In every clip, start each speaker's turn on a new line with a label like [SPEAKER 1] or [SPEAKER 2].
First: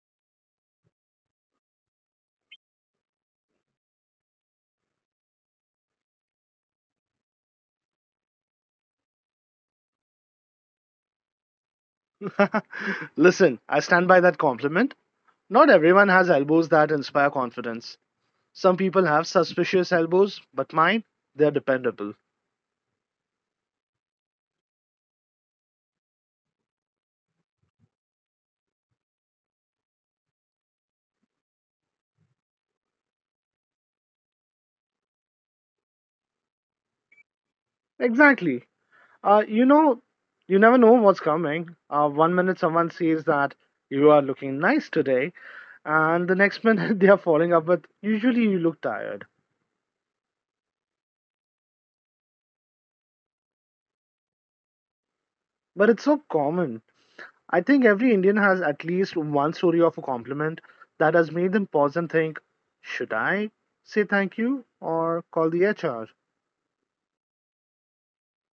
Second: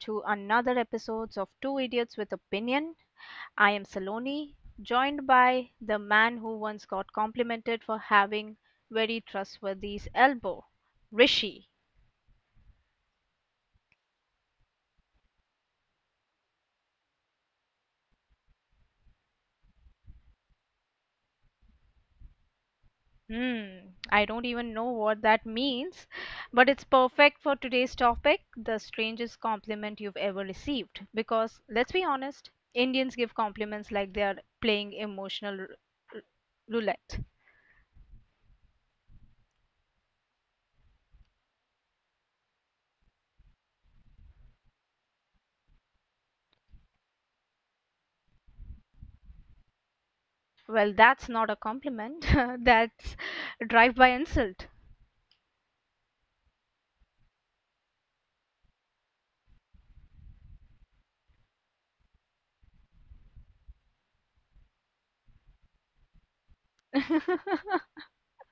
[SPEAKER 1] to another episode of Two Idiots with Opinion. I am Saloni, joined by the man who once got complimented for having very trustworthy elbow, Rishi.
[SPEAKER 2] Listen, I stand by that compliment. Not everyone has elbows that inspire confidence. Some people have suspicious elbows, but mine, they're dependable.
[SPEAKER 1] Hmm, I don't even know what that means, but it's perfect for today's topic, the strangest compliment you've ever received. Because let's be honest, Indians give compliments like they are playing emotional r- roulette.
[SPEAKER 2] Exactly. Uh, you know, you never know what's coming. One minute someone says that you are looking nice today, and the next minute they are following up with, usually you look tired.
[SPEAKER 1] Well, that's not a compliment. That's a drive-by insult.
[SPEAKER 2] But it's so common. I think every Indian has at least one story of a compliment that has made them pause and think, should I say thank you or call the HR?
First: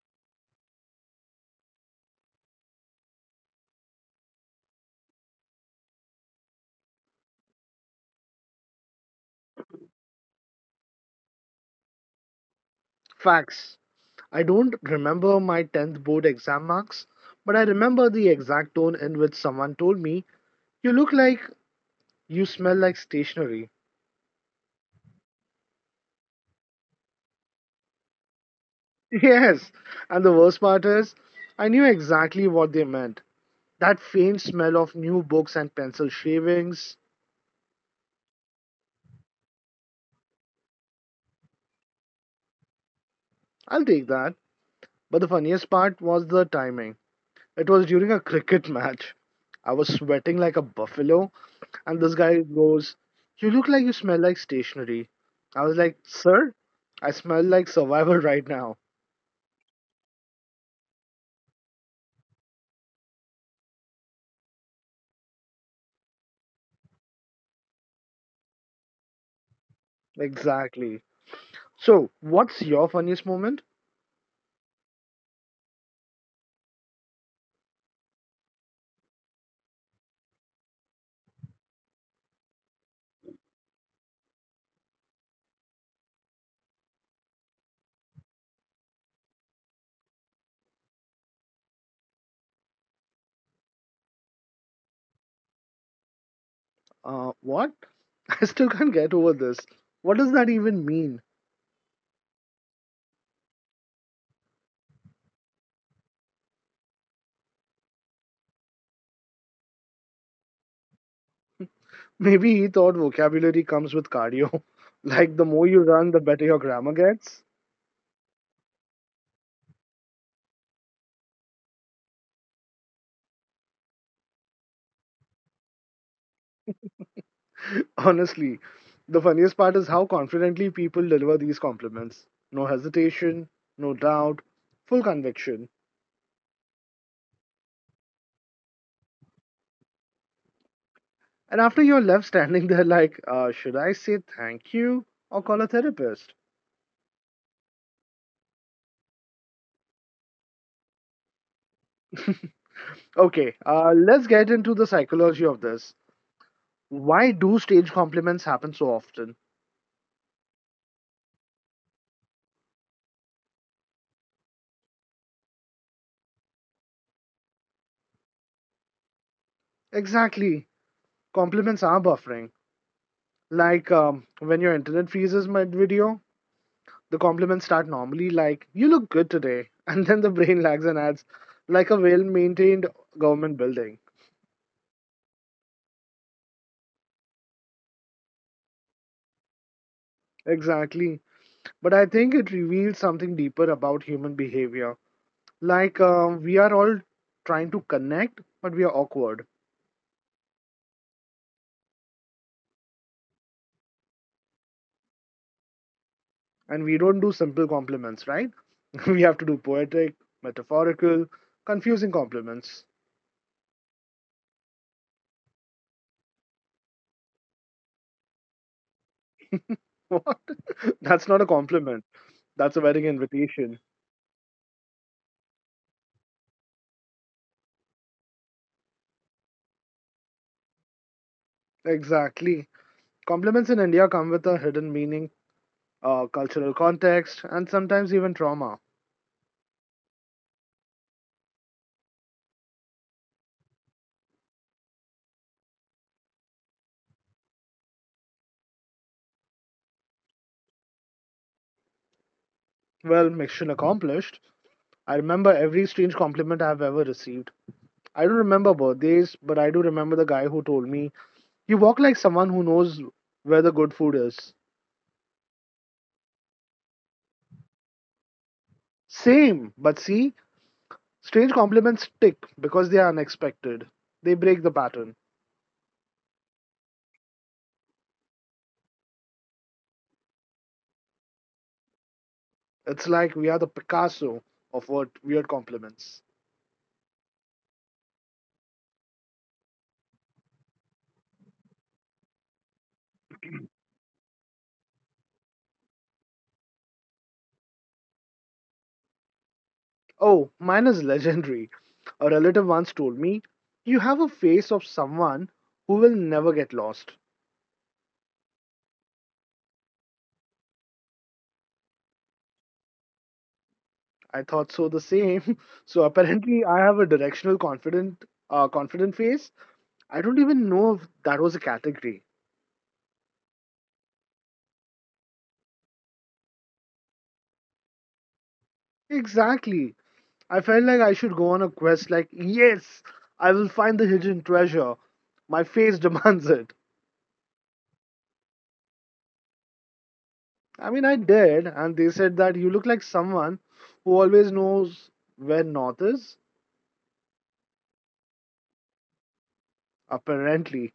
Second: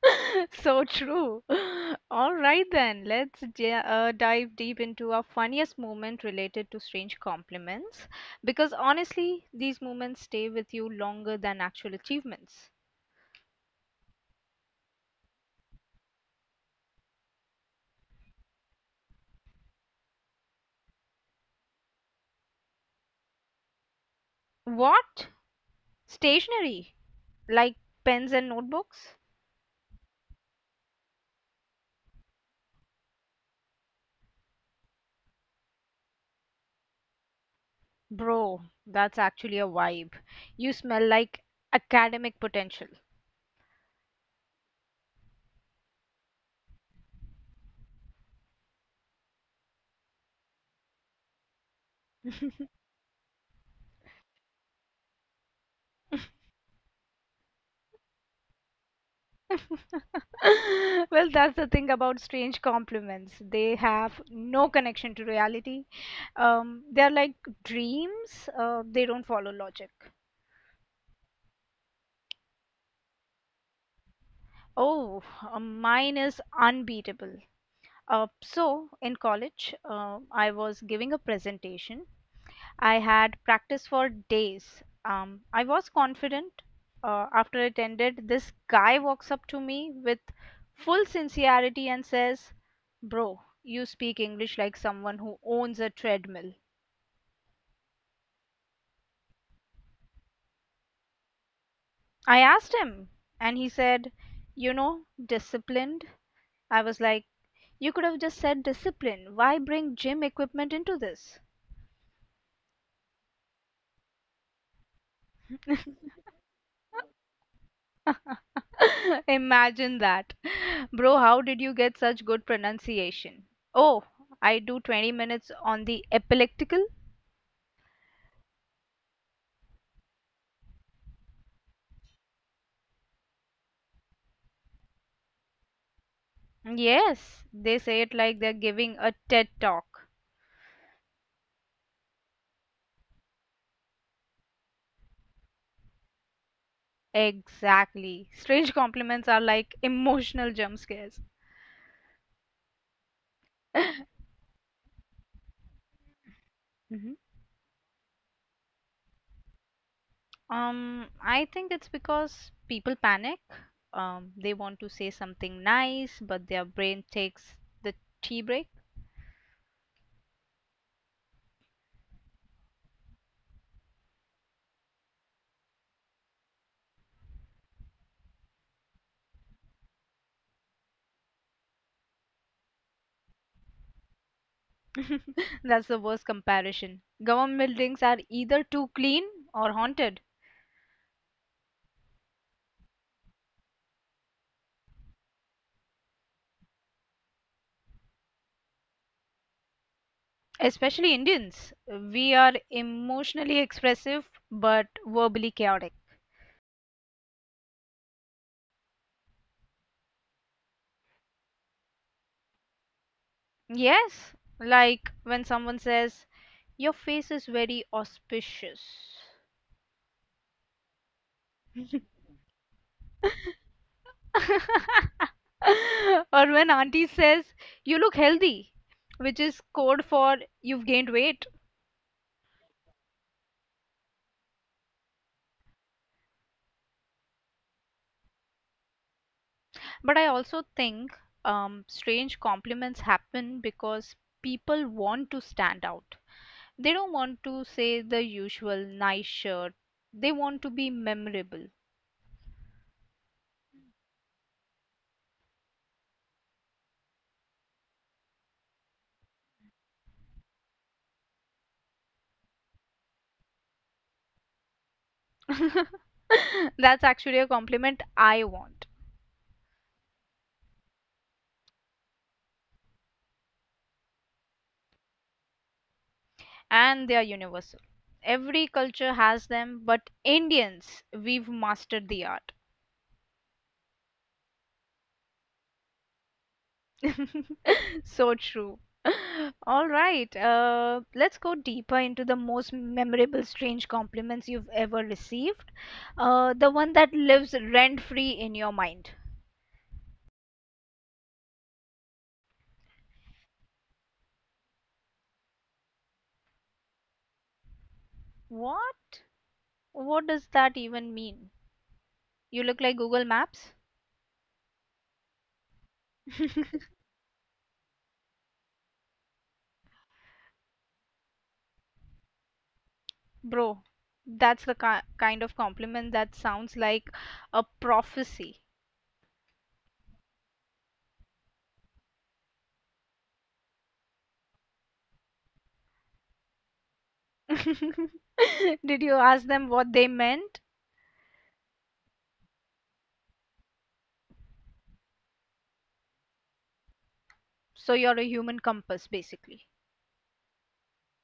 [SPEAKER 1] So true. All right then, dive deep into our funniest moment related to strange compliments because honestly, these moments stay with you longer than actual achievements.
[SPEAKER 2] Facts. I don't remember my 10th board exam marks, but I remember the exact tone in which someone told me, you look like you smell like stationery.
[SPEAKER 1] What? Stationery? Like pens and notebooks?
[SPEAKER 2] Yes, and the worst part is, I knew exactly what they meant. That faint smell of new books and pencil shavings.
[SPEAKER 1] Bro, that's actually a vibe. You smell like academic potential.
[SPEAKER 2] I'll take that. But the funniest part was the timing. It was during a cricket match. I was sweating like a buffalo, and this guy goes, you look like you smell like stationery. I was like, sir, I smell like survival right now.
[SPEAKER 1] Well, that's the thing about strange compliments. They have no connection to reality. They're like dreams, they don't follow logic.
[SPEAKER 2] Exactly. So, what's your funniest moment?
[SPEAKER 1] Oh, mine is unbeatable. In college, I was giving a presentation. I had practiced for days. I was confident. After it ended, this guy walks up to me with full sincerity and says, Bro, you speak English like someone who owns a treadmill.
[SPEAKER 2] What? I still can't get over this. What does that even mean?
[SPEAKER 1] I asked him, and he said, You know, disciplined. I was like, You could have just said discipline. Why bring gym equipment into this?
[SPEAKER 2] Maybe he thought vocabulary comes with cardio. Like, the more you run, the better your grammar gets.
[SPEAKER 1] Imagine that. Bro, how did you get such good pronunciation? Oh, I do 20 minutes on the epileptical?
[SPEAKER 2] Honestly, the funniest part is how confidently people deliver these compliments. No hesitation, no doubt, full conviction.
[SPEAKER 1] Yes, they say it like they're giving a TED talk.
[SPEAKER 2] And after you're left standing there like, should I say thank you or call a therapist?
[SPEAKER 1] Exactly. Strange compliments are like emotional jump scares.
[SPEAKER 2] Okay, let's get into the psychology of this.
[SPEAKER 1] Mhm.
[SPEAKER 2] Why do stage compliments happen so often?
[SPEAKER 1] I think it's because people panic. They want to say something nice, but their brain takes the tea break.
[SPEAKER 2] Exactly. Compliments are buffering. Like when your internet freezes mid video, the compliments start normally like, you look good today. And then the brain lags and adds, like a well maintained government building.
[SPEAKER 1] That's the worst comparison. Government buildings are either too clean or haunted.
[SPEAKER 2] Exactly. But I think it reveals something deeper about human behavior. Like, we are all trying to connect, but we are awkward.
[SPEAKER 1] Especially Indians. We are emotionally expressive but verbally chaotic.
[SPEAKER 2] And we don't do simple compliments, right? We have to do poetic, metaphorical, confusing compliments.
[SPEAKER 1] Yes, like when someone says, Your face is very auspicious.
[SPEAKER 2] What? That's not a compliment. That's a wedding invitation.
[SPEAKER 1] Or when auntie says, You look healthy, which is code for you've gained weight.
[SPEAKER 2] Exactly. Compliments in India come with a hidden meaning, cultural context, and sometimes even trauma.
[SPEAKER 1] But I also think strange compliments happen because people want to stand out. They don't want to say the usual nice shirt, they want to be memorable.
[SPEAKER 2] Well, mission accomplished. I remember every strange compliment I've ever received. I don't remember birthdays, but I do remember the guy who told me, you walk like someone who knows where the good food is.
[SPEAKER 1] That's actually a compliment I want,
[SPEAKER 2] Same, but see, strange compliments stick because they are unexpected. They break the pattern.
[SPEAKER 1] and they are universal. Every culture has them, but Indians, we've mastered the art.
[SPEAKER 2] It's like we are the Picasso of what weird compliments.
[SPEAKER 1] So true. All right, let's go deeper into the most memorable strange compliments you've ever received. The one that lives rent-free in your mind.
[SPEAKER 2] Oh, mine is legendary. A relative once told me, you have a face of someone who will never get lost.
[SPEAKER 1] What? What does that even mean? You look like Google Maps?
[SPEAKER 2] I thought so the same. So apparently, I have a confident face. I don't even know if that was a category.
[SPEAKER 1] Bro, that's the ki kind of compliment that sounds like a prophecy.
[SPEAKER 2] Exactly. I felt like I should go on a quest like, yes, I will find the hidden treasure. My face demands it.
[SPEAKER 1] Did you ask them what they meant?
[SPEAKER 2] I mean, I did, and they said that you look like someone who always knows where north is,
[SPEAKER 1] So you're a human compass, basically.
[SPEAKER 2] apparently.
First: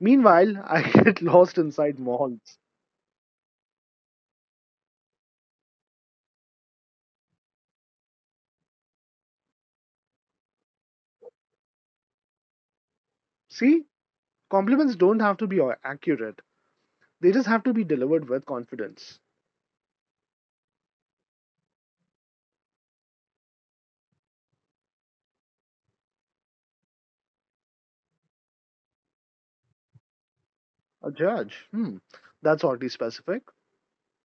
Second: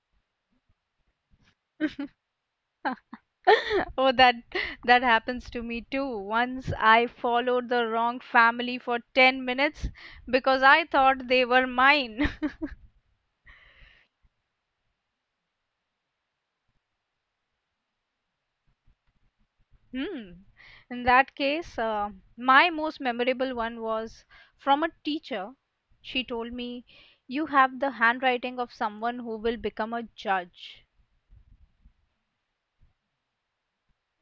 [SPEAKER 2] Meanwhile, I get lost inside malls.
[SPEAKER 1] Oh, that happens to me too. Once I followed the wrong family for 10 minutes because I thought they were mine.
[SPEAKER 2] See, compliments don't have to be accurate. They just have to be delivered with confidence.
[SPEAKER 1] Hmm. In that case, my most memorable one was from a teacher. She told me, "You have the handwriting of someone who will become a judge."
[SPEAKER 2] A judge. Hmm. That's oddly specific.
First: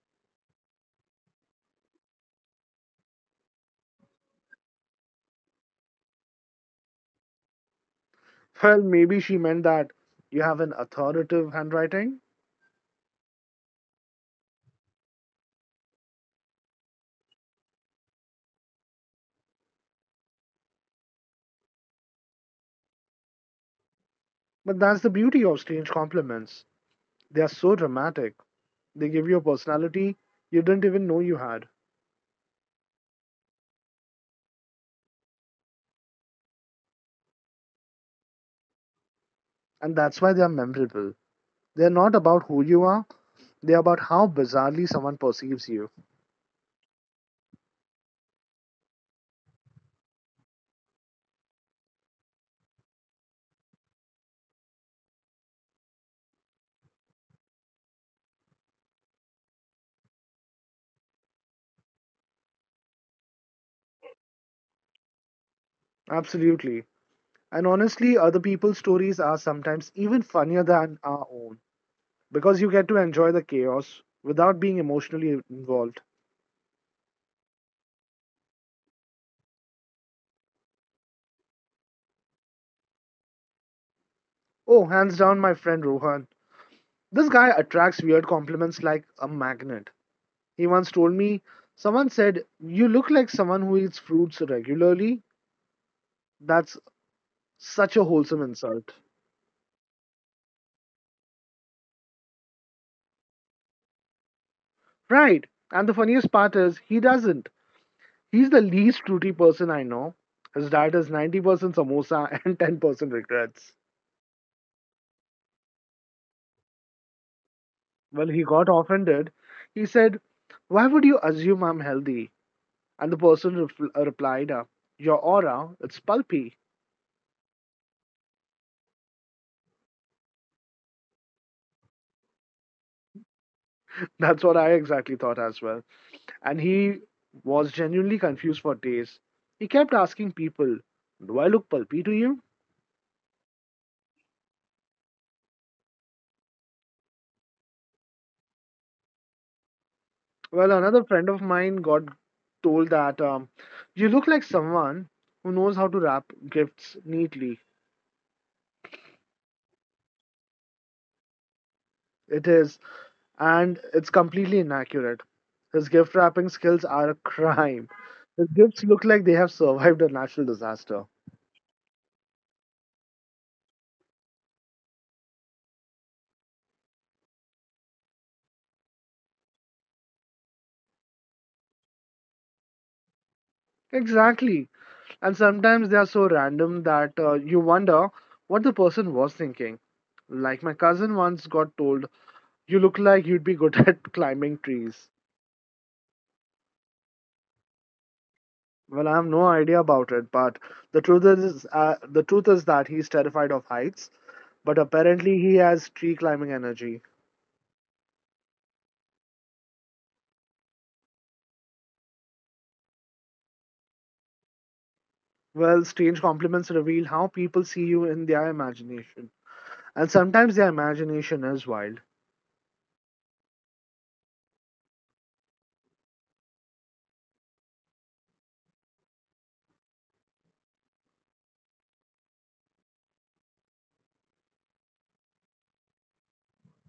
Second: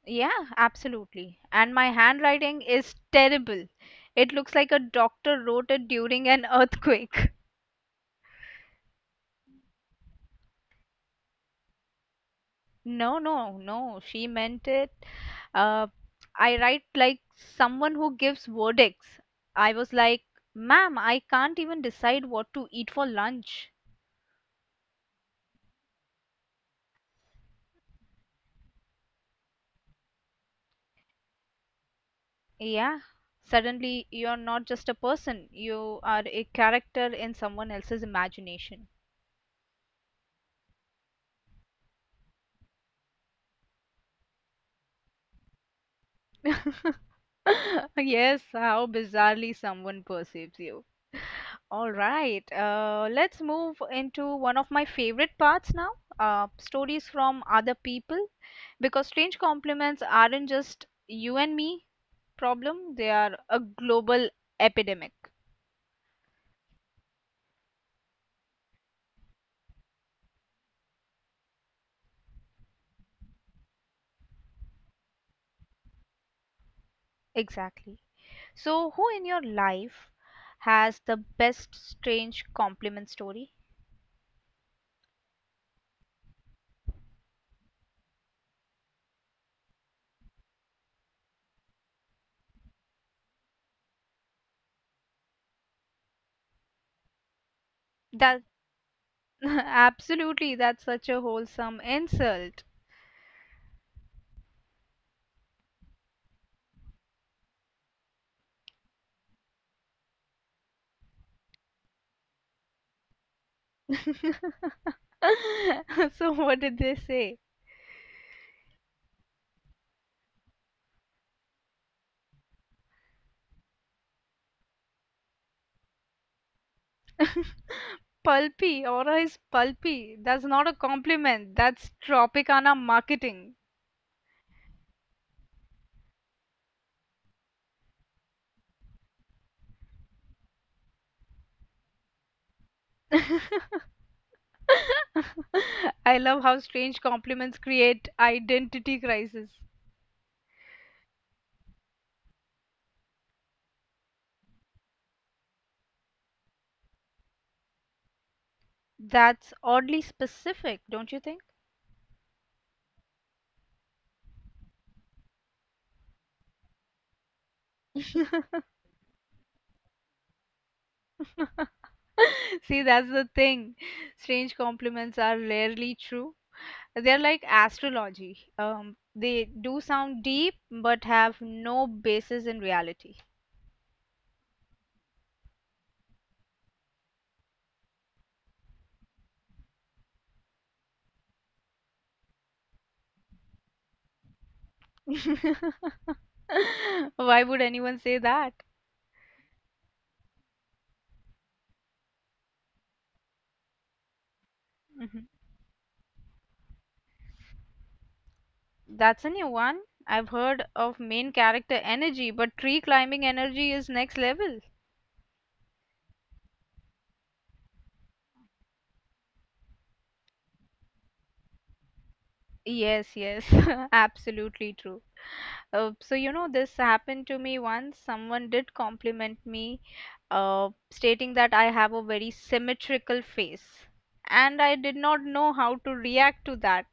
[SPEAKER 1] Yeah, absolutely. And my handwriting is terrible. It looks like a doctor wrote it during an earthquake.
[SPEAKER 2] Well, maybe she meant that you have an authoritative handwriting.
[SPEAKER 1] No, no, no. She meant it. Uh, I write like someone who gives verdicts. I was like, ma'am, I can't even decide what to eat for lunch.
[SPEAKER 2] But that's the beauty of strange compliments. They are so dramatic. They give you a personality you didn't even know you had.
[SPEAKER 1] Yeah. Suddenly, you're not just a person, you are a character in someone else's imagination.
[SPEAKER 2] And that's why they are memorable. They're not about who you are, they're about how bizarrely someone perceives you.
[SPEAKER 1] Yes, how bizarrely someone perceives you. All right, let's move into one of my favorite parts now, stories from other people, because strange compliments aren't just you and me. Problem, they are a global epidemic.
[SPEAKER 2] Absolutely. And honestly, other people's stories are sometimes even funnier than our own because you get to enjoy the chaos without being emotionally involved.
[SPEAKER 1] Exactly. So, who in your life has the best strange compliment story?
[SPEAKER 2] Oh, hands down, my friend Rohan. This guy attracts weird compliments like a magnet. He once told me someone said, you look like someone who eats fruits regularly. That's such a
[SPEAKER 1] That
[SPEAKER 2] wholesome insult.
[SPEAKER 1] absolutely, that's such a wholesome insult.
[SPEAKER 2] Right. And the funniest part is, he doesn't. He's the least fruity person I know. His diet is 90% samosa and 10% regrets.
[SPEAKER 1] So, what did they say?
[SPEAKER 2] Well, he got offended. He said, why would you assume I'm healthy? And the person replied, your aura, it's pulpy.
[SPEAKER 1] Pulpy, Aura is pulpy. That's not a compliment. That's Tropicana marketing.
[SPEAKER 2] That's what I exactly thought as well. And he was genuinely confused for days. He kept asking people, do I look pulpy to you?
[SPEAKER 1] I love how strange compliments create identity crisis.
[SPEAKER 2] Well, another friend of mine got told that you look like someone who knows how to wrap gifts neatly.
[SPEAKER 1] That's oddly specific, don't you think?
[SPEAKER 2] It is, and it's completely inaccurate. His gift wrapping skills are a crime. His gifts look like they have survived a natural disaster.
[SPEAKER 1] See, that's the thing. Strange compliments are rarely true. They're like astrology. They do sound deep, but have no basis in reality.
[SPEAKER 2] Exactly. And sometimes they are so random that you wonder what the person was thinking. Like my cousin once got told, you look like you'd be good at climbing trees.
[SPEAKER 1] Why would anyone say that?
[SPEAKER 2] Well, I have no idea about it, but the truth is that he's terrified of heights. But
[SPEAKER 1] Mhm.
[SPEAKER 2] apparently, he has tree climbing energy.
[SPEAKER 1] That's a new one. I've heard of main character energy, but tree climbing energy is next level.
[SPEAKER 2] Well, strange compliments reveal how people see you in their imagination. And sometimes their imagination is wild.
[SPEAKER 1] Yes, yes, absolutely true. So you know this happened to me once. Someone did compliment me, stating that I have a very symmetrical face, and I did not know how to react to that.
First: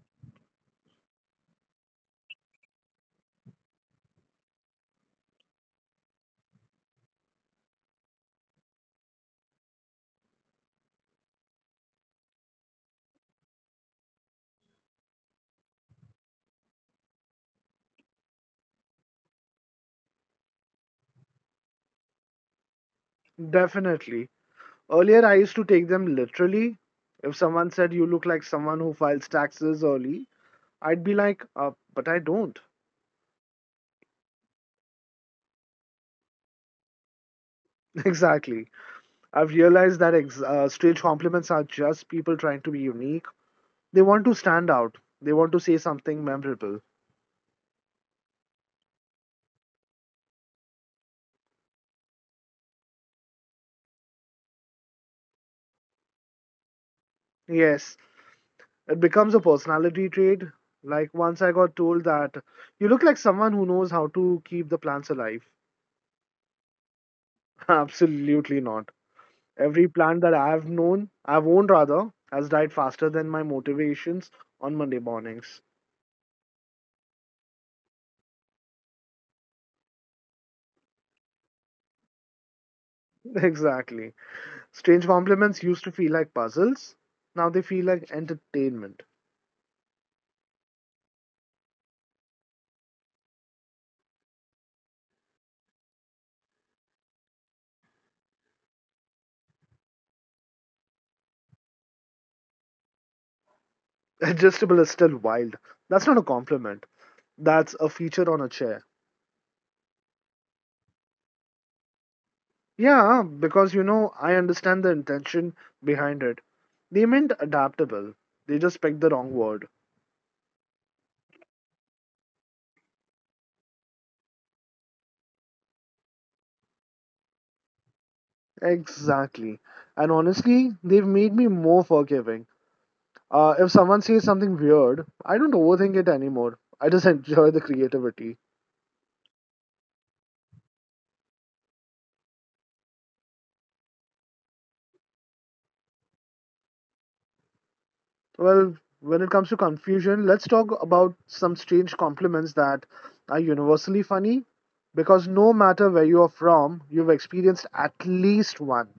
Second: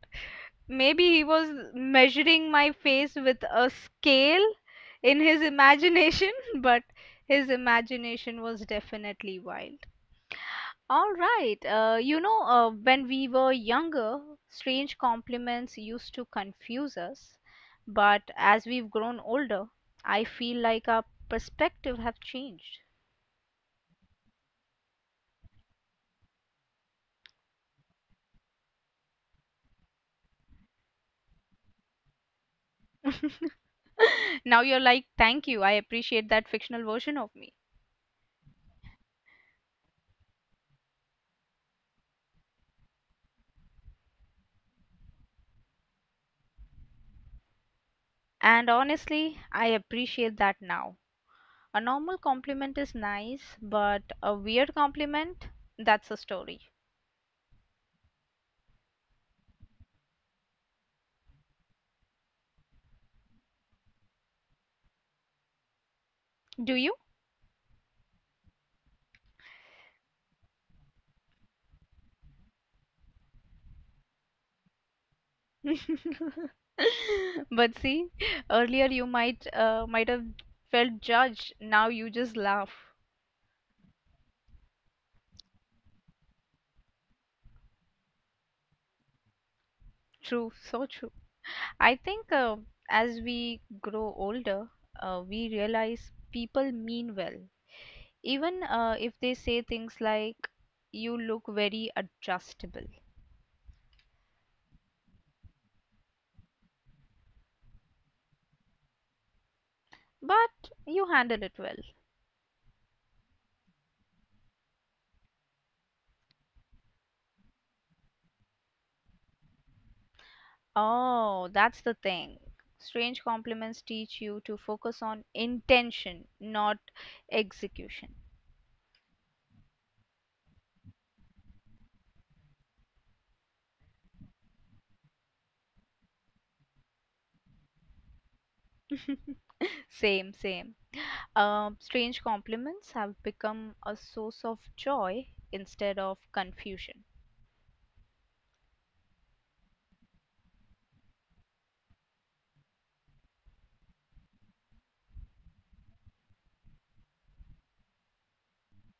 [SPEAKER 1] Maybe he was measuring my face with a scale in his imagination, but his imagination was definitely wild. All right. When we were younger, strange compliments used to confuse us. But as we've grown older, I feel like our perspective have changed.
[SPEAKER 2] Definitely. Earlier, I used to take them literally. If someone said you look like someone who files taxes early, I'd be like, but I don't.
[SPEAKER 1] Now you're like, thank you. I appreciate that fictional version of me.
[SPEAKER 2] Exactly. I've realized that strange compliments are just people trying to be unique. They want to stand out, they want to say something memorable.
[SPEAKER 1] And honestly, I appreciate that now. A normal compliment is nice, but a weird compliment, that's a story.
[SPEAKER 2] Yes, it becomes a personality trait. Like once I got told that you look like someone who knows how to keep the plants alive.
[SPEAKER 1] Do you?
[SPEAKER 2] Absolutely not. Every plant that I've known, I've owned rather, has died faster than my motivations on Monday mornings.
[SPEAKER 1] But see, earlier you might have felt judged. Now you just laugh.
[SPEAKER 2] Exactly. Strange compliments used to feel like puzzles. Now they feel like entertainment.
[SPEAKER 1] True, so true. I think as we grow older, we realize people mean well, even if they say things like, "You look very adjustable,"
[SPEAKER 2] Adjustable is still wild. That's not a compliment. That's a feature on a chair.
[SPEAKER 1] but you handle it well.
[SPEAKER 2] Yeah, because you know, I understand the intention behind it. They meant adaptable, they just picked the wrong word.
[SPEAKER 1] Oh, that's the thing. Strange compliments teach you to focus on intention, not execution.
[SPEAKER 2] Exactly. And honestly, they've made me more forgiving. If someone says something weird, I don't overthink it anymore. I just enjoy the creativity.
[SPEAKER 1] Same, same. Strange compliments have become a source of joy instead of confusion.
[SPEAKER 2] Well, when it comes to confusion, let's talk about some strange compliments that are universally funny because no matter where you are from, you've experienced at least one.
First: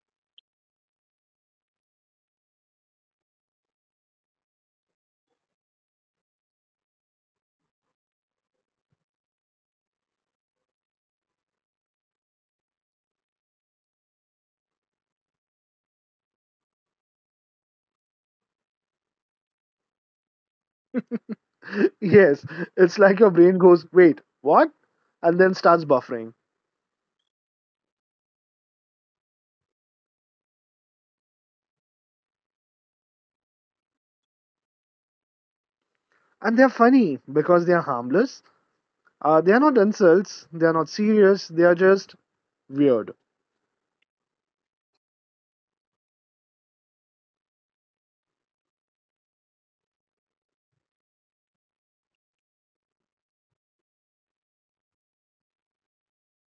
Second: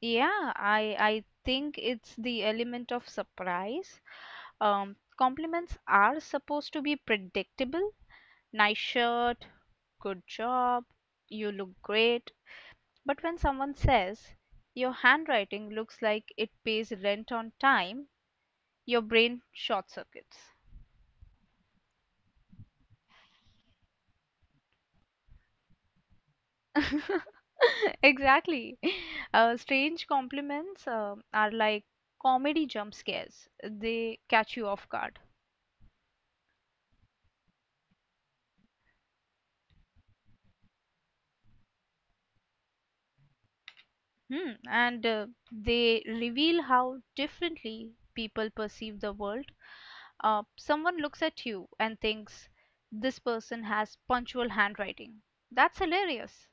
[SPEAKER 1] Yeah, I think it's the element of surprise. Compliments are supposed to be predictable. Nice shirt, good job, you look great. But when someone says your handwriting looks like it pays rent on time, your brain short circuits.
[SPEAKER 2] Yes, it's like your brain goes, wait, what? And then starts buffering.
[SPEAKER 1] Exactly. Strange compliments are like comedy jump scares. They catch you off guard.
[SPEAKER 2] And they're funny because they're harmless. They're not insults, they're not serious, they're just weird.
[SPEAKER 1] Hmm. And they reveal how differently people perceive the world. Uh, someone looks at you and thinks, this person has punctual handwriting. That's hilarious.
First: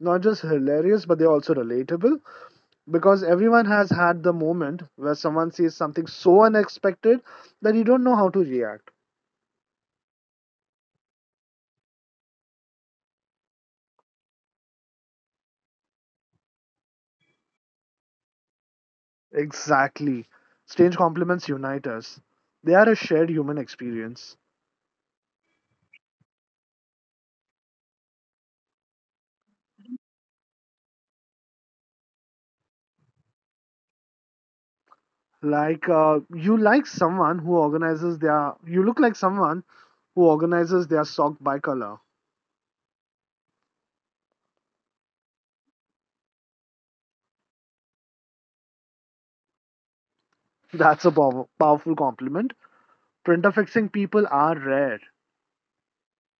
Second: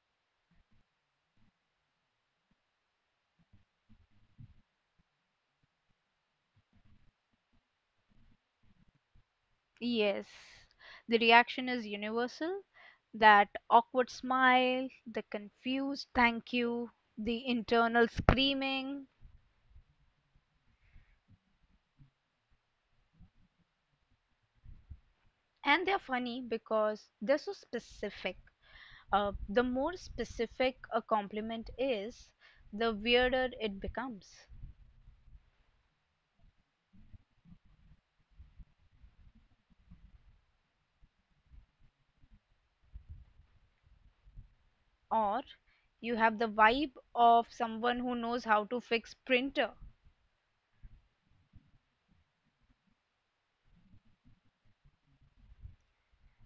[SPEAKER 2] Not just hilarious, but they're also relatable because everyone has had the moment where someone says something so unexpected that you don't know how to react.
[SPEAKER 1] Yes, the reaction is universal. That awkward smile, the confused thank you, the internal screaming,
[SPEAKER 2] Exactly. Strange compliments unite us, they are a shared human experience.
[SPEAKER 1] and they're funny because they're so specific. The more specific a compliment is, the weirder it becomes.
[SPEAKER 2] Like you like someone who organizes their you look like someone who organizes their sock by color.
[SPEAKER 1] Or you have the vibe of someone who knows how to fix printer.
[SPEAKER 2] That's a powerful compliment. Printer fixing people are rare,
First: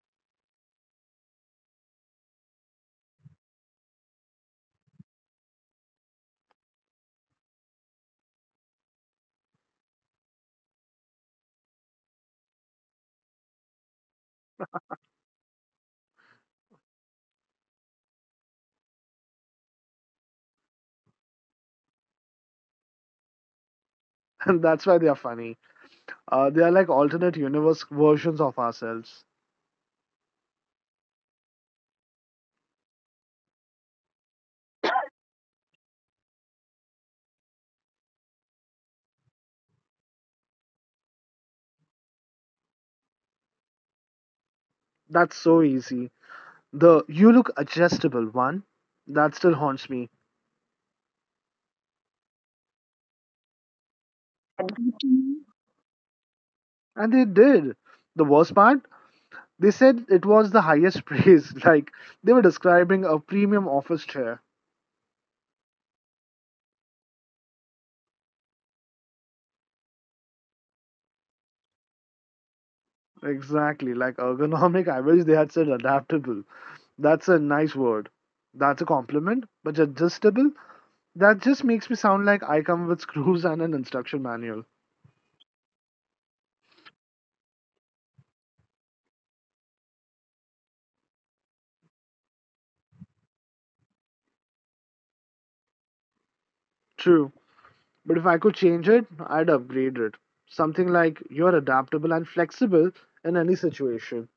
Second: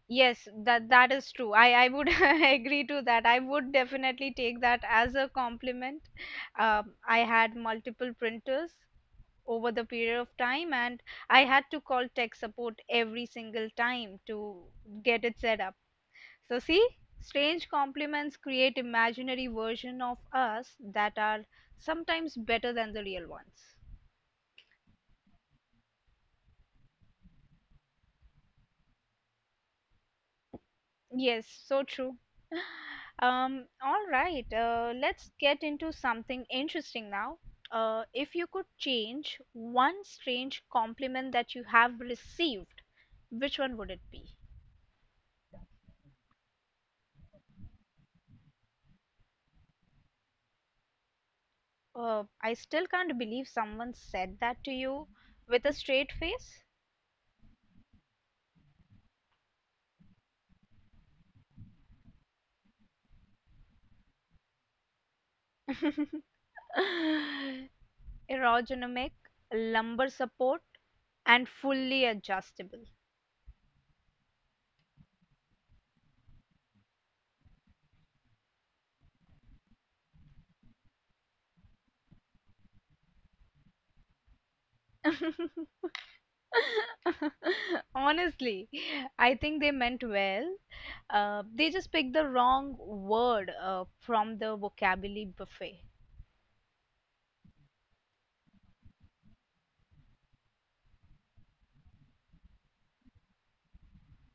[SPEAKER 1] Yes, that that is true. I would agree to that. I would definitely take that as a compliment. I had multiple printers over the period of time, and I had to call tech support every single time to get it set up. So see, strange compliments create imaginary version of us that are sometimes better than the real ones.
[SPEAKER 2] and that's why they are funny. They are like alternate universe versions of ourselves.
[SPEAKER 1] Yes, so true. Let's get into something interesting now. If you could change one strange compliment that you have received, which one would it be?
[SPEAKER 2] That's so easy. The you look adjustable one that still haunts me,
[SPEAKER 1] I still can't believe someone said that to you with a straight face.
[SPEAKER 2] and they did. The worst part, they said it was the highest praise. Like they were describing a premium office chair.
[SPEAKER 1] Aerodynamic, lumbar support, and fully adjustable.
[SPEAKER 2] Exactly. Like ergonomic, I wish they had said adaptable. That's a nice word. That's a compliment. But adjustable, that just makes me sound like I come with screws and an instruction manual.
[SPEAKER 1] Honestly, I think they meant well. They just picked the wrong word from the vocabulary buffet.
[SPEAKER 2] True. But if I could change it, I'd upgrade it. Something like you're adaptable and flexible in any situation.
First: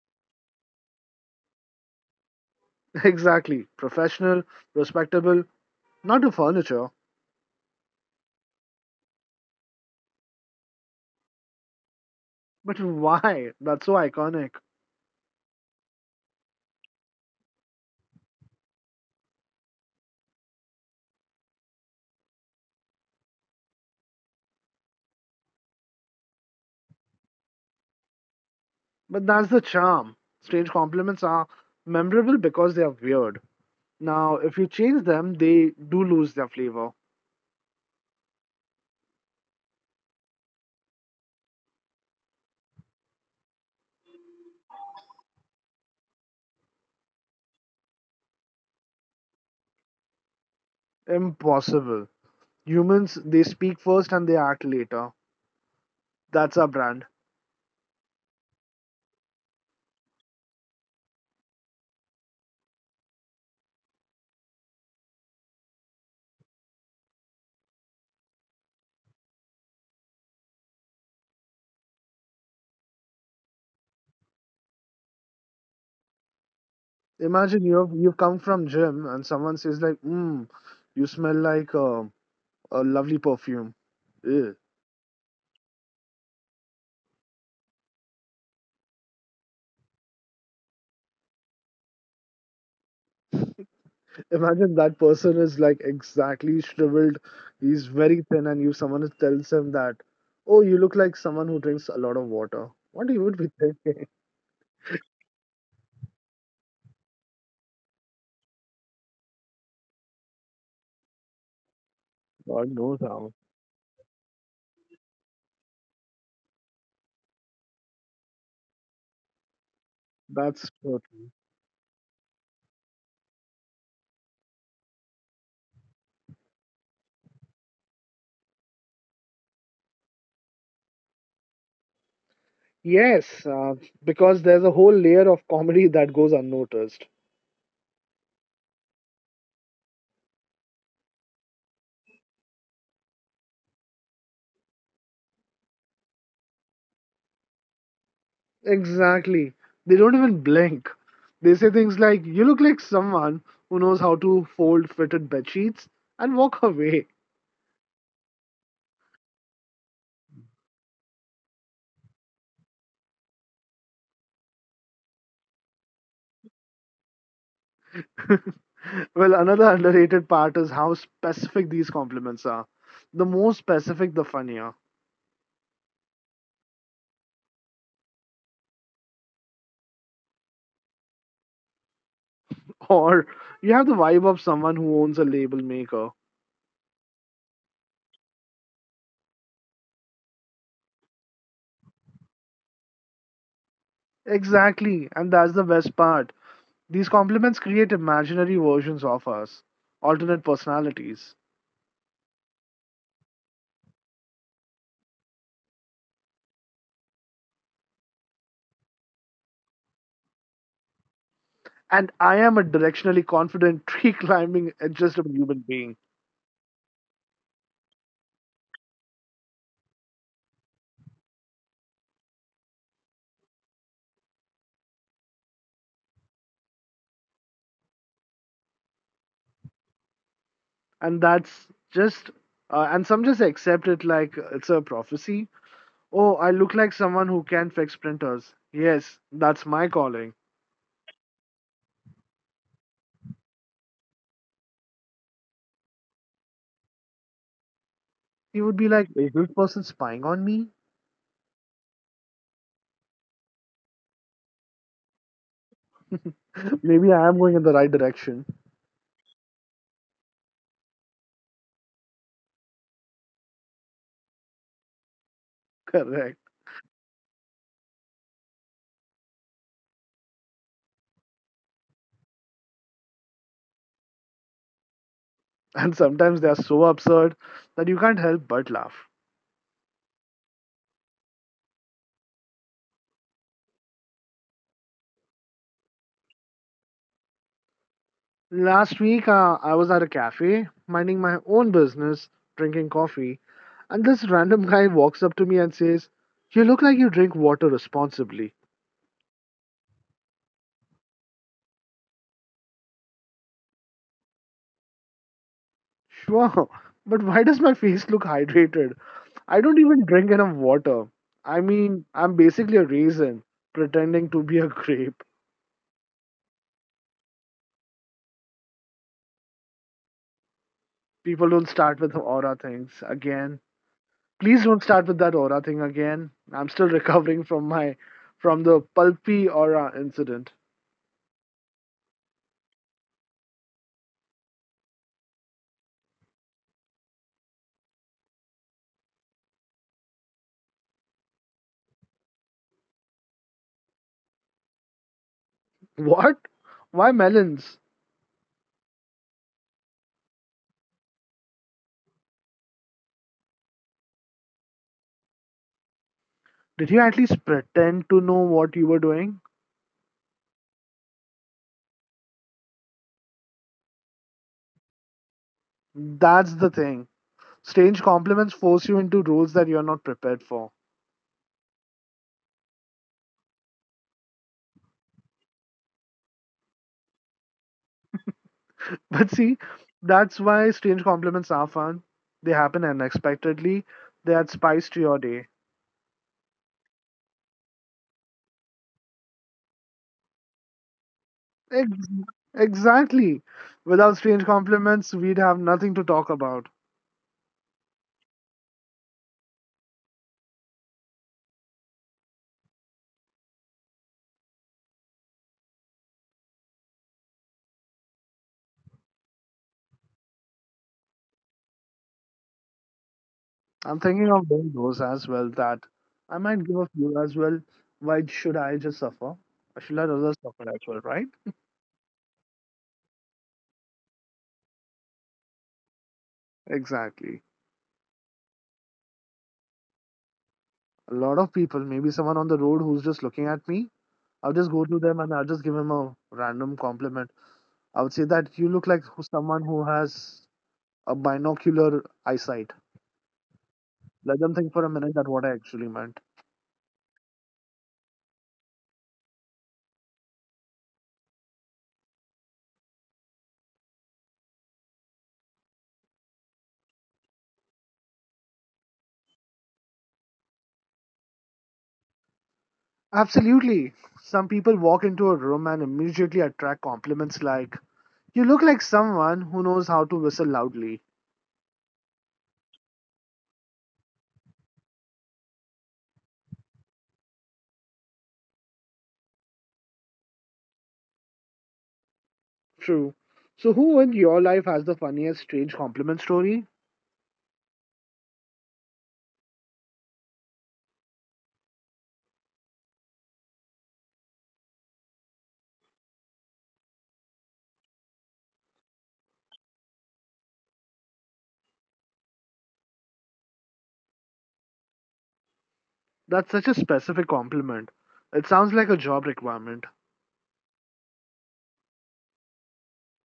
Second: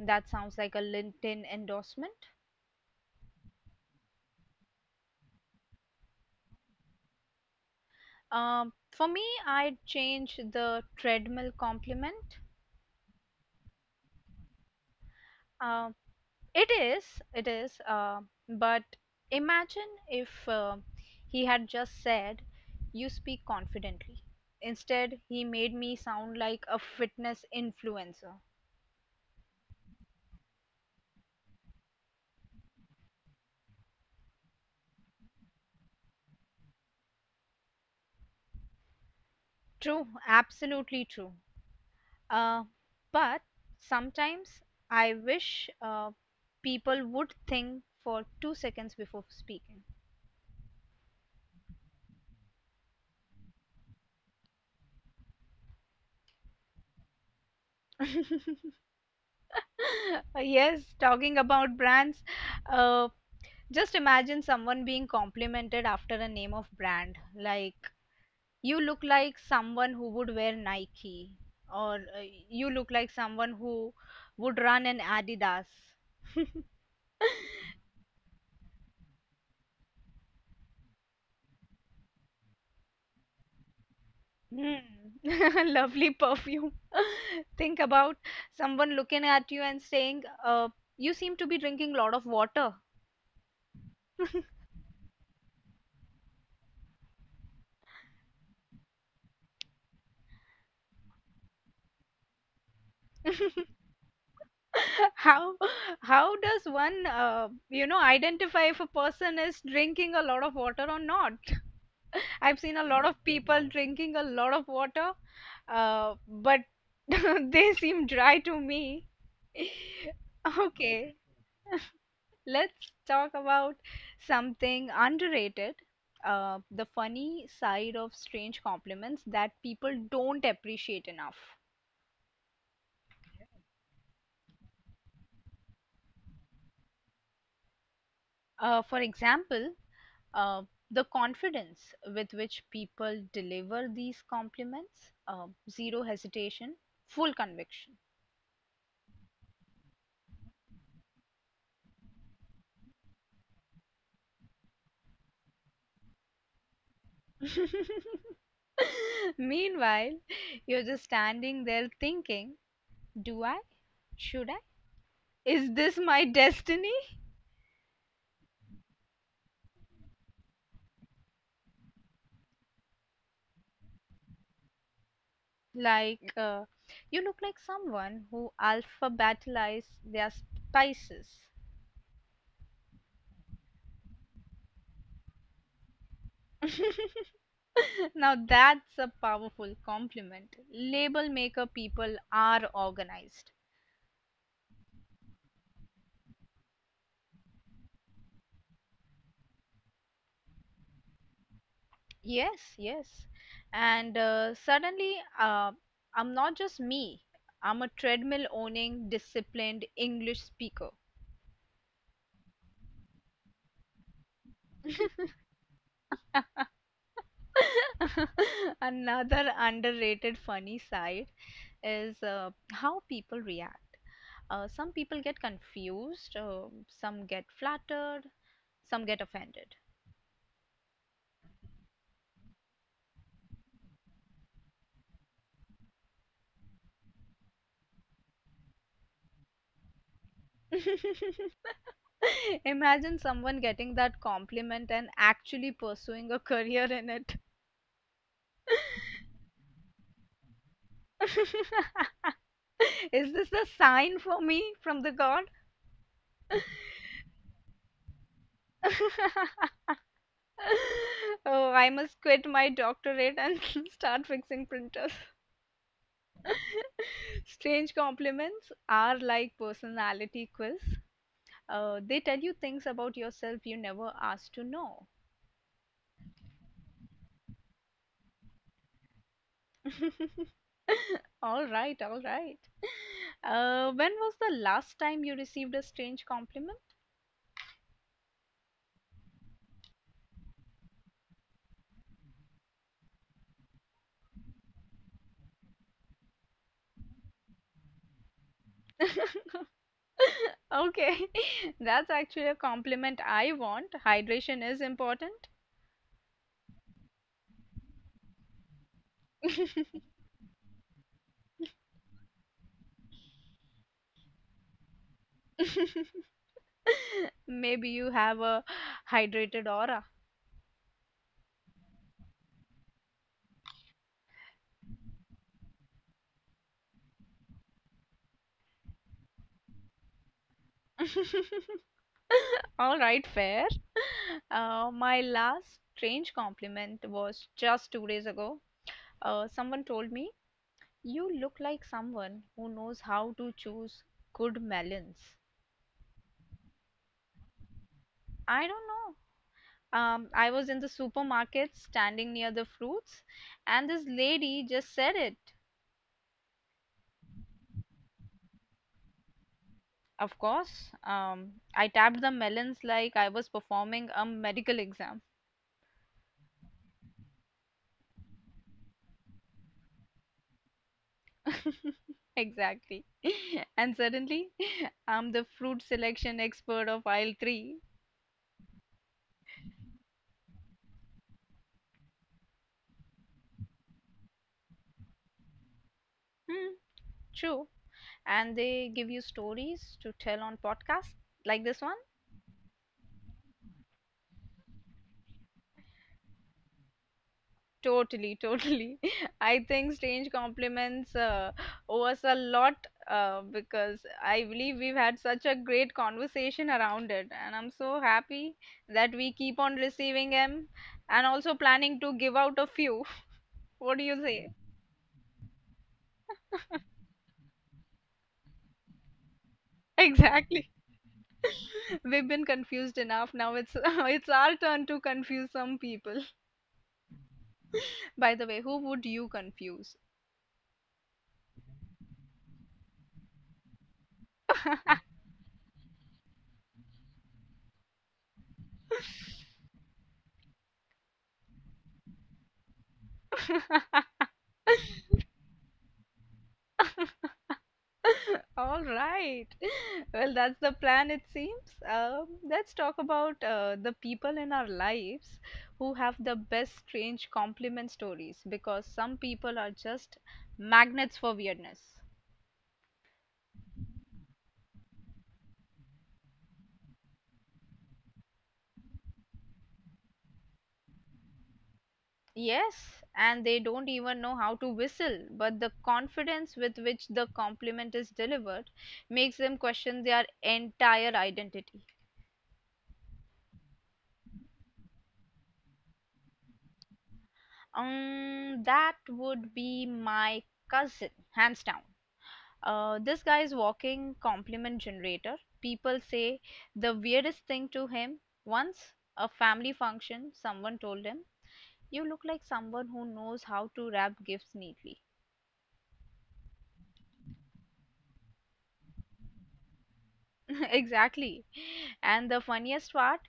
[SPEAKER 1] That sounds like a LinkedIn endorsement.
[SPEAKER 2] Exactly. Professional, respectable, not to furniture.
[SPEAKER 1] For me, I'd change the treadmill compliment.
[SPEAKER 2] But why? That's so iconic.
[SPEAKER 1] Um it is, it is, but imagine if he had just said, You speak confidently. Instead, he made me sound like a fitness influencer.
[SPEAKER 2] But that's the charm. Strange compliments are memorable because they are weird. Now, if you change them, they do lose their flavor.
[SPEAKER 1] True, absolutely true. Uh, but sometimes I wish people would think for 2 seconds before speaking.
[SPEAKER 2] Impossible. Humans, they speak first and they act later. That's our brand.
[SPEAKER 1] Yes, talking about brands, uh, just imagine someone being complimented after a name of brand. Like, you look like someone who would wear Nike, or you look like someone who would run an Adidas.
[SPEAKER 2] Imagine you've come from gym and someone says like, "Mmm, you smell like a lovely perfume." Ew.
[SPEAKER 1] Mm. Lovely perfume. Think about someone looking at you and saying, you seem to be drinking a lot of water.
[SPEAKER 2] Imagine that person is like exactly shriveled. He's very thin, and you someone tells him that, "Oh, you look like someone who drinks a lot of water." What you would be thinking?
[SPEAKER 1] How how does one identify if a person is drinking a lot of water or not? I've seen
[SPEAKER 2] God
[SPEAKER 1] a lot
[SPEAKER 2] knows
[SPEAKER 1] of
[SPEAKER 2] how.
[SPEAKER 1] people drinking a lot of water, but they seem dry to me.
[SPEAKER 2] That's so
[SPEAKER 1] Okay.
[SPEAKER 2] true.
[SPEAKER 1] Let's talk about something underrated, the funny side of strange compliments that people don't appreciate enough.
[SPEAKER 2] Yes, because there's a whole layer of comedy that goes unnoticed.
[SPEAKER 1] For example, uh, the confidence with which people deliver these compliments, zero hesitation, full conviction.
[SPEAKER 2] Exactly. They don't even blink. They say things like, you look like someone who knows how to fold fitted bedsheets and walk away.
[SPEAKER 1] Meanwhile, you're just standing there thinking, do I? Should I? Is this my destiny?
[SPEAKER 2] Well, another underrated part is how specific these compliments are. The more specific, the funnier.
[SPEAKER 1] Like, you look like someone who alphabetized their spices.
[SPEAKER 2] Or you have the vibe of someone who owns a label maker.
[SPEAKER 1] Now that's a powerful compliment. Label maker people are organized.
[SPEAKER 2] Exactly, and that's the best part. These complements create imaginary versions of us, alternate personalities.
[SPEAKER 1] Yes, yes. And suddenly, I'm not just me, I'm a treadmill owning, disciplined English speaker.
[SPEAKER 2] And I am a directionally confident, tree climbing, adjustable human being.
[SPEAKER 1] Another underrated funny side is how people react. Some people get confused, some get flattered, some get offended.
[SPEAKER 2] And that's just, and some just accept it like it's a prophecy. Oh, I look like someone who can fix printers. Yes, that's my calling.
[SPEAKER 1] Imagine someone getting that compliment and actually pursuing a career in it.
[SPEAKER 2] He would be like, is this person spying on me?
[SPEAKER 1] Is this a sign for me from the God?
[SPEAKER 2] Maybe I am going in the right direction.
[SPEAKER 1] Oh, I must quit my doctorate and start fixing printers.
[SPEAKER 2] Correct.
[SPEAKER 1] Strange compliments are like personality quiz. They tell you things about yourself you never asked to know.
[SPEAKER 2] And sometimes they are so absurd that you can't help but laugh.
[SPEAKER 1] All right, all right. When was the last time you received a strange compliment?
[SPEAKER 2] Last week, I was at a cafe, minding my own business, drinking coffee, and this random guy walks up to me and says, "You look like you drink water responsibly."
[SPEAKER 1] Okay, that's actually a compliment I want. Hydration is important.
[SPEAKER 2] Sure, but why does my face look hydrated? I don't even drink enough water. I mean, I'm basically a raisin pretending to be a grape.
[SPEAKER 1] Maybe you have a hydrated aura.
[SPEAKER 2] People don't start with aura things again. Please don't start with that aura thing again. I'm still recovering from my from the pulpy aura incident.
[SPEAKER 1] All right, fair. My last strange compliment was just two days ago. Someone told me, "You look like someone who knows how to choose good melons."
[SPEAKER 2] What? Why melons?
[SPEAKER 1] I don't know. I was in the supermarket standing near the fruits, and this lady just said it.
[SPEAKER 2] Did you at least pretend to know what you were doing?
[SPEAKER 1] Of course, I tapped the melons like I was performing a medical exam.
[SPEAKER 2] That's the thing. Strange compliments force you into roles that you're not prepared for.
[SPEAKER 1] Exactly. And suddenly, I'm the fruit selection expert of aisle 3.
[SPEAKER 2] But see, that's why strange compliments are fun. They happen unexpectedly, they add spice to your day.
[SPEAKER 1] Hmm, true. And they give you stories to tell on podcasts like this one?
[SPEAKER 2] Ex- exactly. Without strange compliments, we'd have nothing to talk about.
[SPEAKER 1] Totally, totally. I think strange compliments owe us a lot because I believe we've had such a great conversation around it. And I'm so happy that we keep on receiving them and also planning to give out a few. What
[SPEAKER 2] I'm
[SPEAKER 1] do you
[SPEAKER 2] thinking of
[SPEAKER 1] say?
[SPEAKER 2] doing those as well, that I might give a few as well. Why should I just suffer? I should let others suffer
[SPEAKER 1] Exactly.
[SPEAKER 2] as well, right?
[SPEAKER 1] We've been confused enough. Now it's it's our turn to confuse some people.
[SPEAKER 2] Exactly.
[SPEAKER 1] By the way, who would you confuse?
[SPEAKER 2] A lot of people, maybe someone on the road who's just looking at me, I'll just go to them and I'll just give him a random compliment. I would say that you look like who- someone who has a binocular eyesight. Let them think for a minute that what I actually meant.
[SPEAKER 1] All right. Well, that's the plan, it seems. Let's talk about the people in our lives who have the best strange compliment stories, because some people are just magnets for weirdness.
[SPEAKER 2] Absolutely. Some people walk into a room and immediately attract compliments like, "You look like someone who knows how to whistle loudly."
[SPEAKER 1] Yes, and they don't even know how to whistle, but the confidence with which the compliment is delivered makes them question their entire identity.
[SPEAKER 2] True. So, who in your life has the funniest strange compliment story?
[SPEAKER 1] That would be my cousin, hands down. This guy is walking compliment generator. People say the weirdest thing to him. Once, a family function, someone told him, "You look like someone who knows how to wrap gifts neatly."
[SPEAKER 2] That's such a specific compliment. It sounds like a job requirement.
[SPEAKER 1] Exactly. And the funniest part,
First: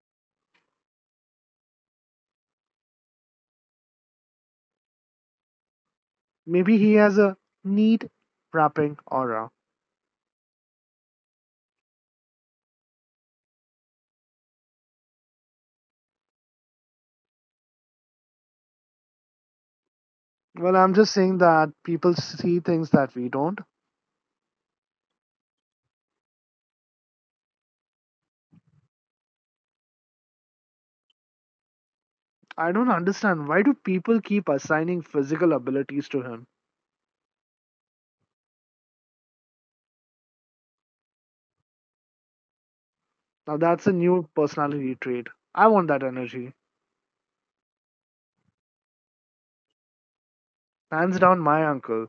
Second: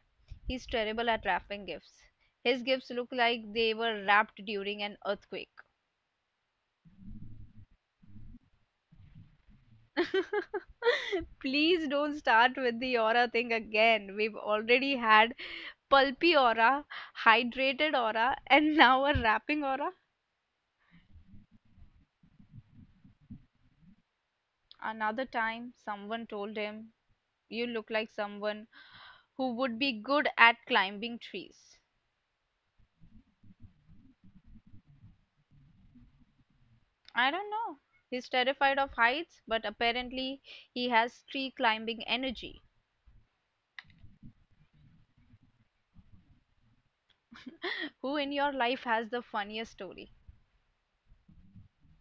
[SPEAKER 1] he's terrible at wrapping gifts. His gifts look like they were wrapped during an earthquake.
[SPEAKER 2] Maybe he has a neat, wrapping aura.
[SPEAKER 1] Please don't start with the aura thing again. We've already had pulpy aura, hydrated aura, and now a wrapping aura.
[SPEAKER 2] Well, I'm just saying that people see things that we don't.
[SPEAKER 1] Another time, someone told him, "You look like someone who would be good at climbing trees."
[SPEAKER 2] I don't understand why do people keep assigning physical abilities to him?
[SPEAKER 1] I don't know. He's terrified of heights, but apparently he has tree climbing energy.
[SPEAKER 2] Now that's a new personality trait. I want that energy.
[SPEAKER 1] Who in your life has the funniest story?
[SPEAKER 2] Hands down my uncle.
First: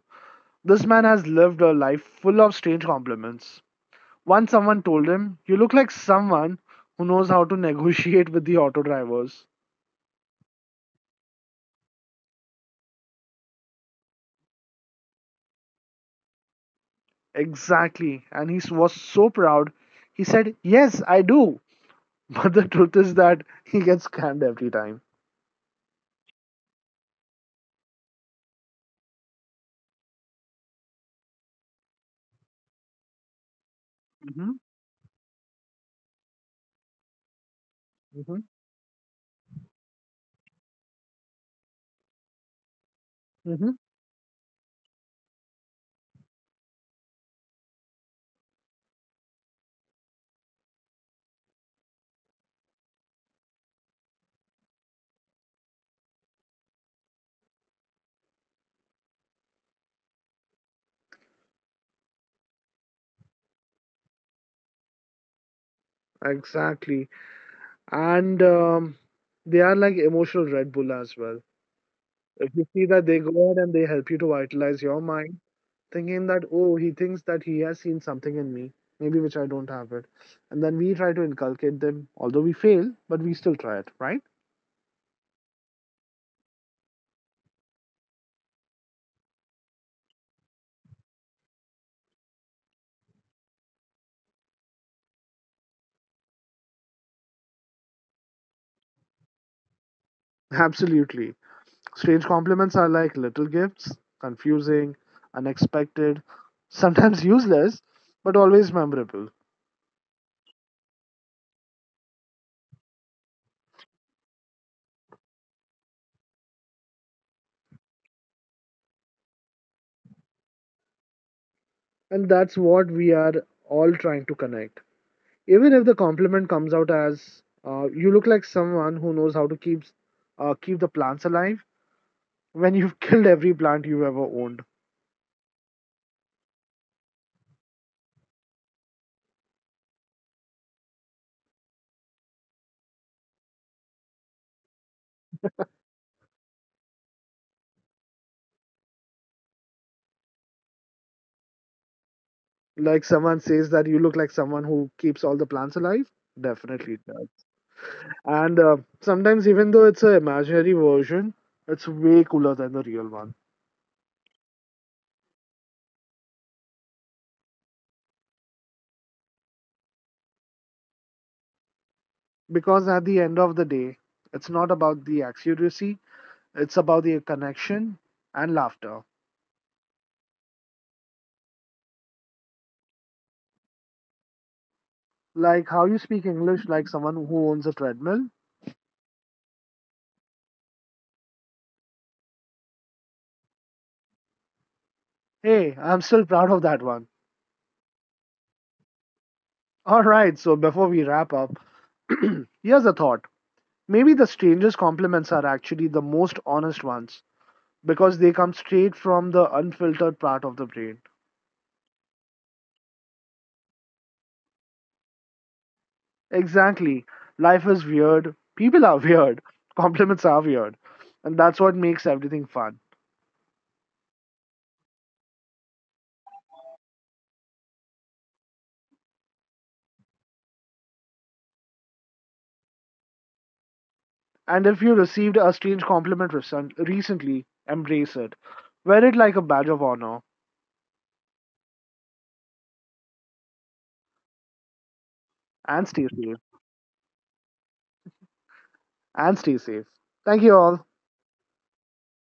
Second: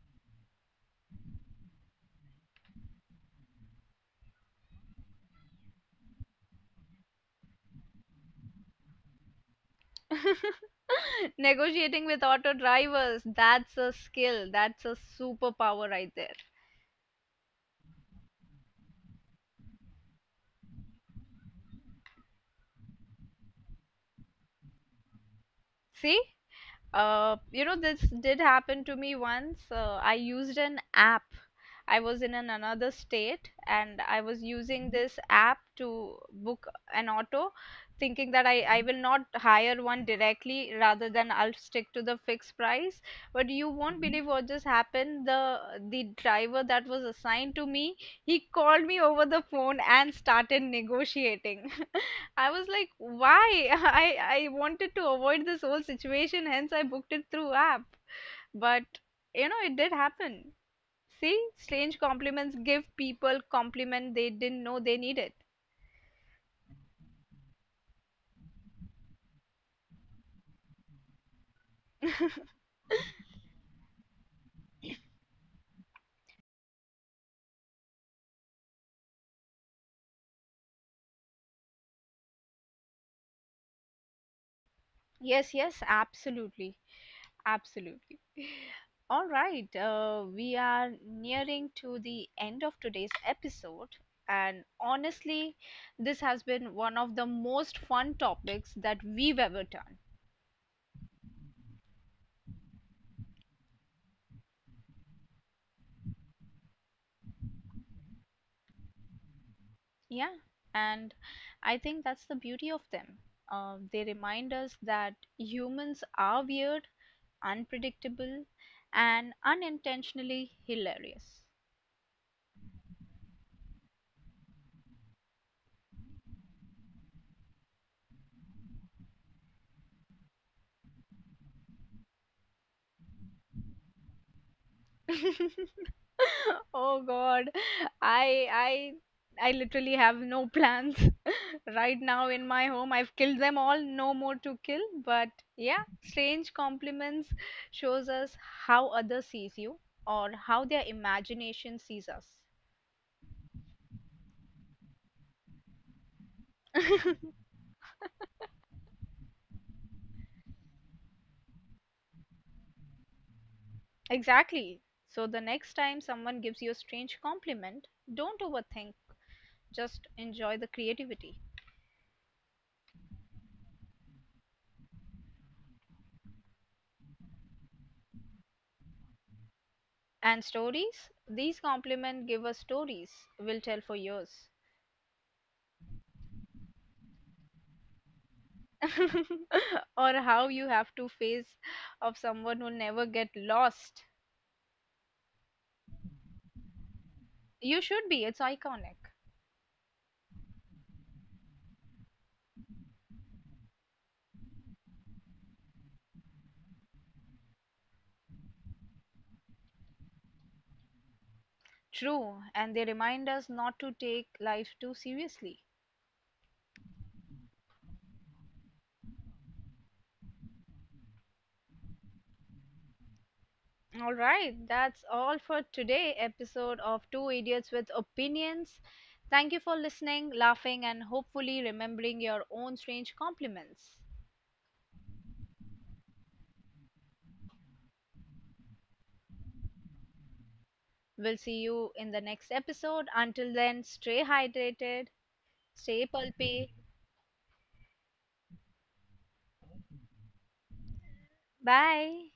[SPEAKER 2] This man has lived a life full of strange compliments. Once someone told him, "You look like someone who knows how to negotiate with the auto drivers."
[SPEAKER 1] Negotiating with auto drivers, that's a skill. That's a superpower right there.
[SPEAKER 2] Exactly, and he was so proud. He said, "Yes, I do." But the truth is that he gets scammed every time.
[SPEAKER 1] See? You know, this did happen to me once. I used an app. I was in an another state and I was
[SPEAKER 2] Hmm.
[SPEAKER 1] using this app to book an auto, thinking
[SPEAKER 2] Hmm.
[SPEAKER 1] that I will not hire one directly rather than I'll stick to the fixed price. But you
[SPEAKER 2] Hmm.
[SPEAKER 1] won't believe what just happened. The driver that was assigned to me, he called me over the phone and started negotiating. I was like, why? I wanted to avoid this whole situation, hence I booked it through app. But you know, it did happen. See, strange compliments give people compliment they didn't know they needed.
[SPEAKER 2] Exactly. And they are like emotional Red Bull as well. If you see that they go ahead and they help you to vitalize your mind, thinking that, oh, he thinks that he has seen something in me, maybe which I don't have it. And then we try to inculcate them, although we fail, but we still try it, right?
[SPEAKER 1] Yes, yes, absolutely, absolutely. All right, we are nearing to the end of today's episode, and honestly, this has been one of the most fun topics that we've ever done.
[SPEAKER 2] Absolutely. Strange compliments are like little gifts, confusing, unexpected, sometimes useless, but always memorable.
[SPEAKER 1] Yeah, and I think that's the beauty of them. They remind us that humans are weird, unpredictable, and unintentionally hilarious.
[SPEAKER 2] And that's what we are all trying to connect, even if the compliment comes out as, "You look like someone who knows how to keep the plants alive," when you've killed every plant you've ever owned.
[SPEAKER 1] Oh God, I I I literally have no plans right now in my home. I've killed them all, no more to kill. But yeah, strange compliments shows us how others sees you or how their imagination sees us.
[SPEAKER 2] Like, someone says that you look like someone who keeps all the plants alive, definitely it does. And sometimes, even though it's an imaginary version, it's way cooler than the real one,
[SPEAKER 1] Exactly. So the next time someone gives you a strange compliment, don't overthink, just enjoy the creativity.
[SPEAKER 2] because at the end of the day, it's not about the accuracy, it's about the connection and laughter.
[SPEAKER 1] And stories? These compliment givers stories will tell for years.
[SPEAKER 2] Like how you speak English like someone who owns a treadmill.
[SPEAKER 1] Or how you have to face of someone who never get lost.
[SPEAKER 2] Hey, I'm still proud of that one.
[SPEAKER 1] You should be, it's iconic.
[SPEAKER 2] Alright, so before we wrap up, here's a thought. Maybe the strangest compliments are actually the most honest ones, because they come straight from the unfiltered part of the brain.
[SPEAKER 1] True, and they remind us not to take life too seriously.
[SPEAKER 2] Exactly. Life is weird. People are weird. Compliments are weird. And that's what makes everything fun.
[SPEAKER 1] All right, that's all for today episode of Two Idiots with Opinions. Thank you for listening, laughing and hopefully remembering your own strange compliments.
[SPEAKER 2] And if you received a strange compliment recently, embrace it. Wear it like a badge of honor
[SPEAKER 1] We'll see you in the next episode. Until then, stay hydrated,
[SPEAKER 2] and
[SPEAKER 1] stay
[SPEAKER 2] stay safe.
[SPEAKER 1] pulpy.
[SPEAKER 2] And stay safe. Thank you all.
[SPEAKER 1] Bye.